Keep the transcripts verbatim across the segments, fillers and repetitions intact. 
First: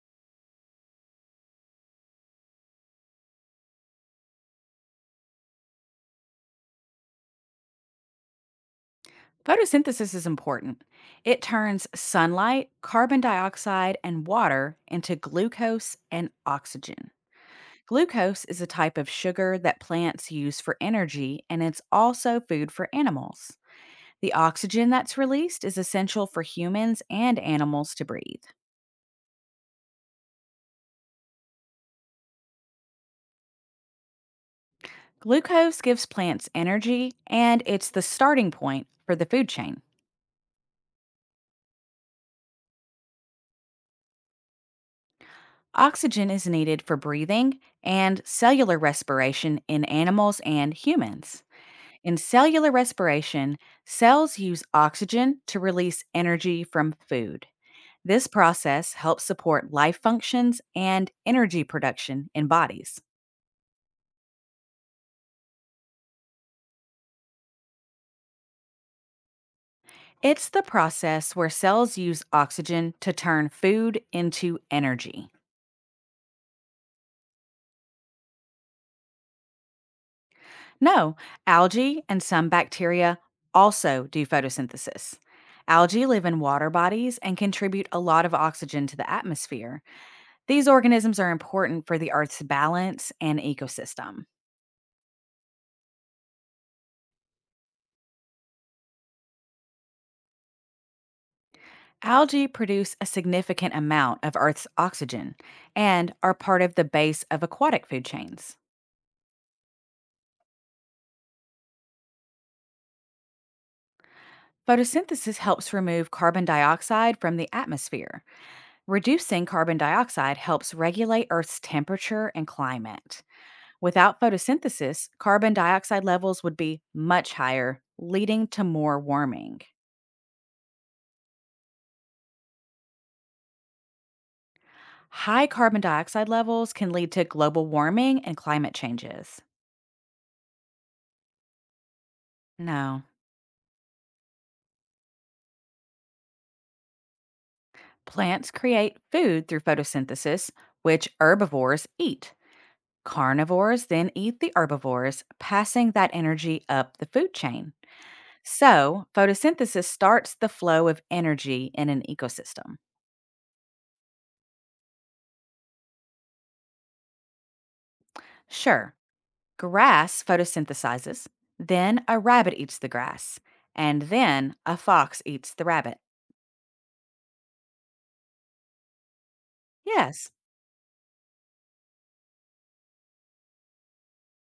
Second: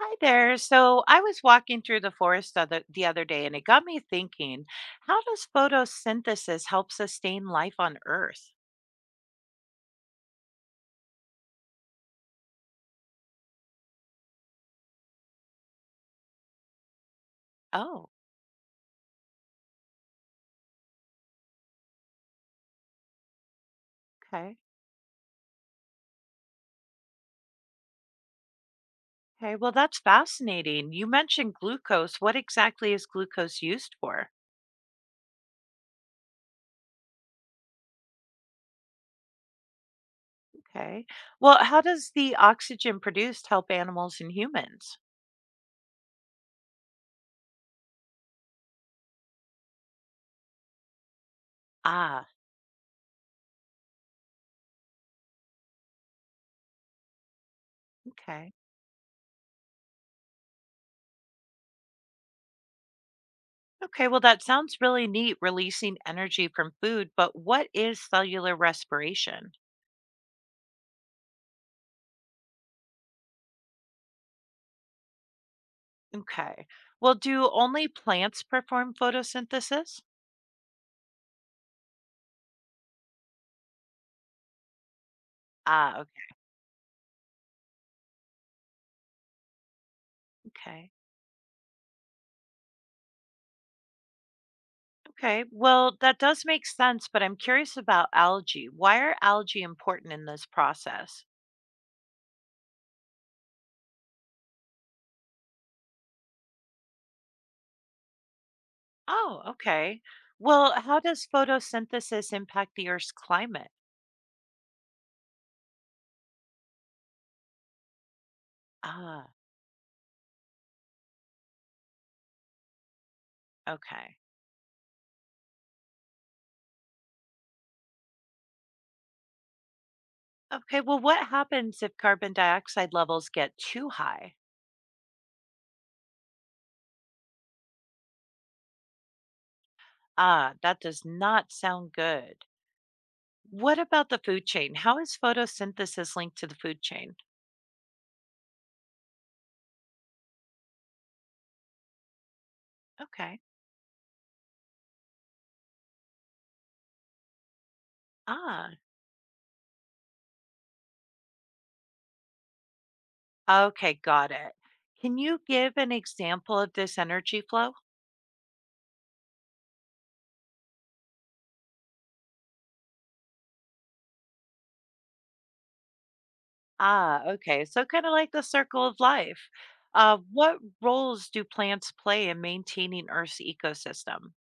Hi there. So I was walking through the forest the other, the other day and it got me thinking, how does photosynthesis help sustain life on Earth? Photosynthesis is important. It turns sunlight, carbon dioxide, and water into glucose and oxygen. Oh, Glucose is a type of sugar that plants use for energy, and it's also food for animals. The okay. oxygen that's released is essential for humans and animals to breathe. Okay, well, that's fascinating. You mentioned glucose. What exactly is glucose used for? Glucose gives plants energy, and it's the starting point for the food chain. Okay. Well, how does the oxygen produced help animals and humans? Oxygen is needed for breathing and cellular respiration in animals and humans. In Ah, cellular respiration, cells use oxygen to release energy from food. This okay. process helps support life functions and energy production in bodies. Okay, well, that sounds really neat, releasing energy from food, but what is cellular respiration? It's the process where cells use oxygen to turn food into energy. Okay. Well, do only plants perform photosynthesis? No, algae and some bacteria also do photosynthesis. Ah, Algae okay. live in water bodies and contribute a lot of oxygen to the atmosphere. These Okay. organisms are important for the Earth's balance and ecosystem. Okay. Well, that does make sense, but I'm curious about algae. Why are algae important in this process? Algae produce a significant amount of Earth's oxygen and are part of the base of aquatic food chains. Oh, okay. Well, how does photosynthesis impact the Earth's climate? Photosynthesis helps remove carbon dioxide from the atmosphere. Ah, Reducing carbon dioxide helps regulate Earth's temperature and climate. okay. Without photosynthesis, carbon dioxide levels would be much higher, leading to more warming. Okay. Well, what happens if carbon dioxide levels get too high? High carbon dioxide levels can lead to global warming and climate changes. Ah, that does not sound good. No. What about the food chain? How is photosynthesis linked to the food chain? Plants create food through photosynthesis, which herbivores eat. Okay. Carnivores then eat the herbivores, passing that energy up the food chain. Ah, So, photosynthesis starts the flow of energy in an ecosystem. okay, got it. Can you give an example of this energy flow? Sure, grass photosynthesizes, then a rabbit eats the grass, and then a fox eats the rabbit. Ah, okay. So, kind of like the circle of life. Uh, Yes, What roles do plants play in maintaining Earth's ecosystem?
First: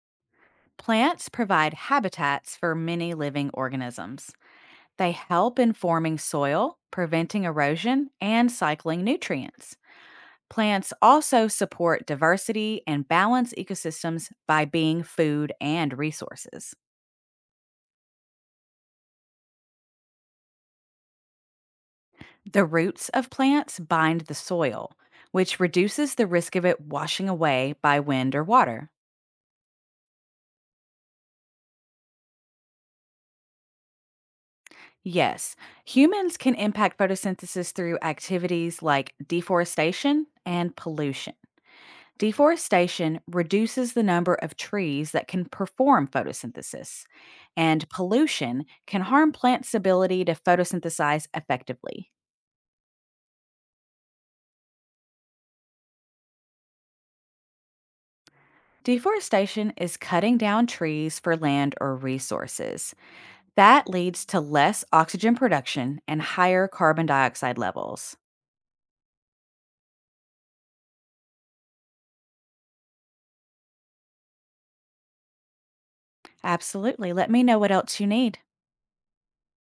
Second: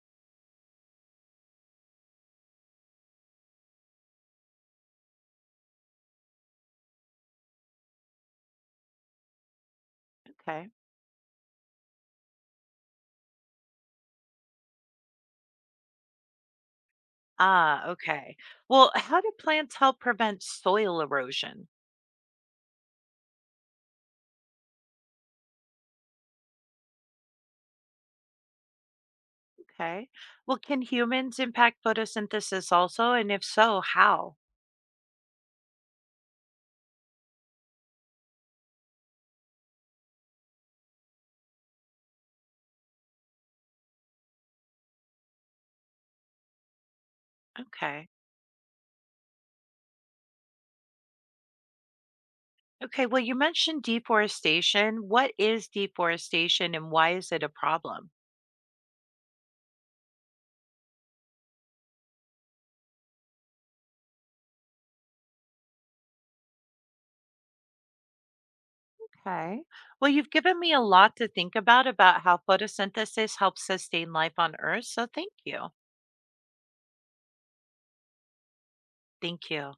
plants provide habitats for many living organisms. They help in forming soil, preventing erosion, and cycling nutrients. Okay. Plants also support diversity and balance ecosystems by being food and resources. Ah, okay. Well, how do plants help prevent soil erosion? The roots of plants bind the soil, which reduces the risk of it washing away by wind or water. Okay. Well, can humans impact photosynthesis also? And if so, how? Yes, humans can impact photosynthesis through activities like deforestation and pollution. Deforestation reduces the number of trees that can perform photosynthesis, and Okay. pollution can harm plants' ability to photosynthesize effectively. Okay. Well, you mentioned deforestation. What is deforestation and why is it a problem? Deforestation is cutting down trees for land or resources. That leads to less oxygen production and higher carbon dioxide levels. Okay. Well, you've given me a lot to think about about how photosynthesis helps sustain life on Earth. So thank you. Absolutely. Let me know what else you need. Thank you.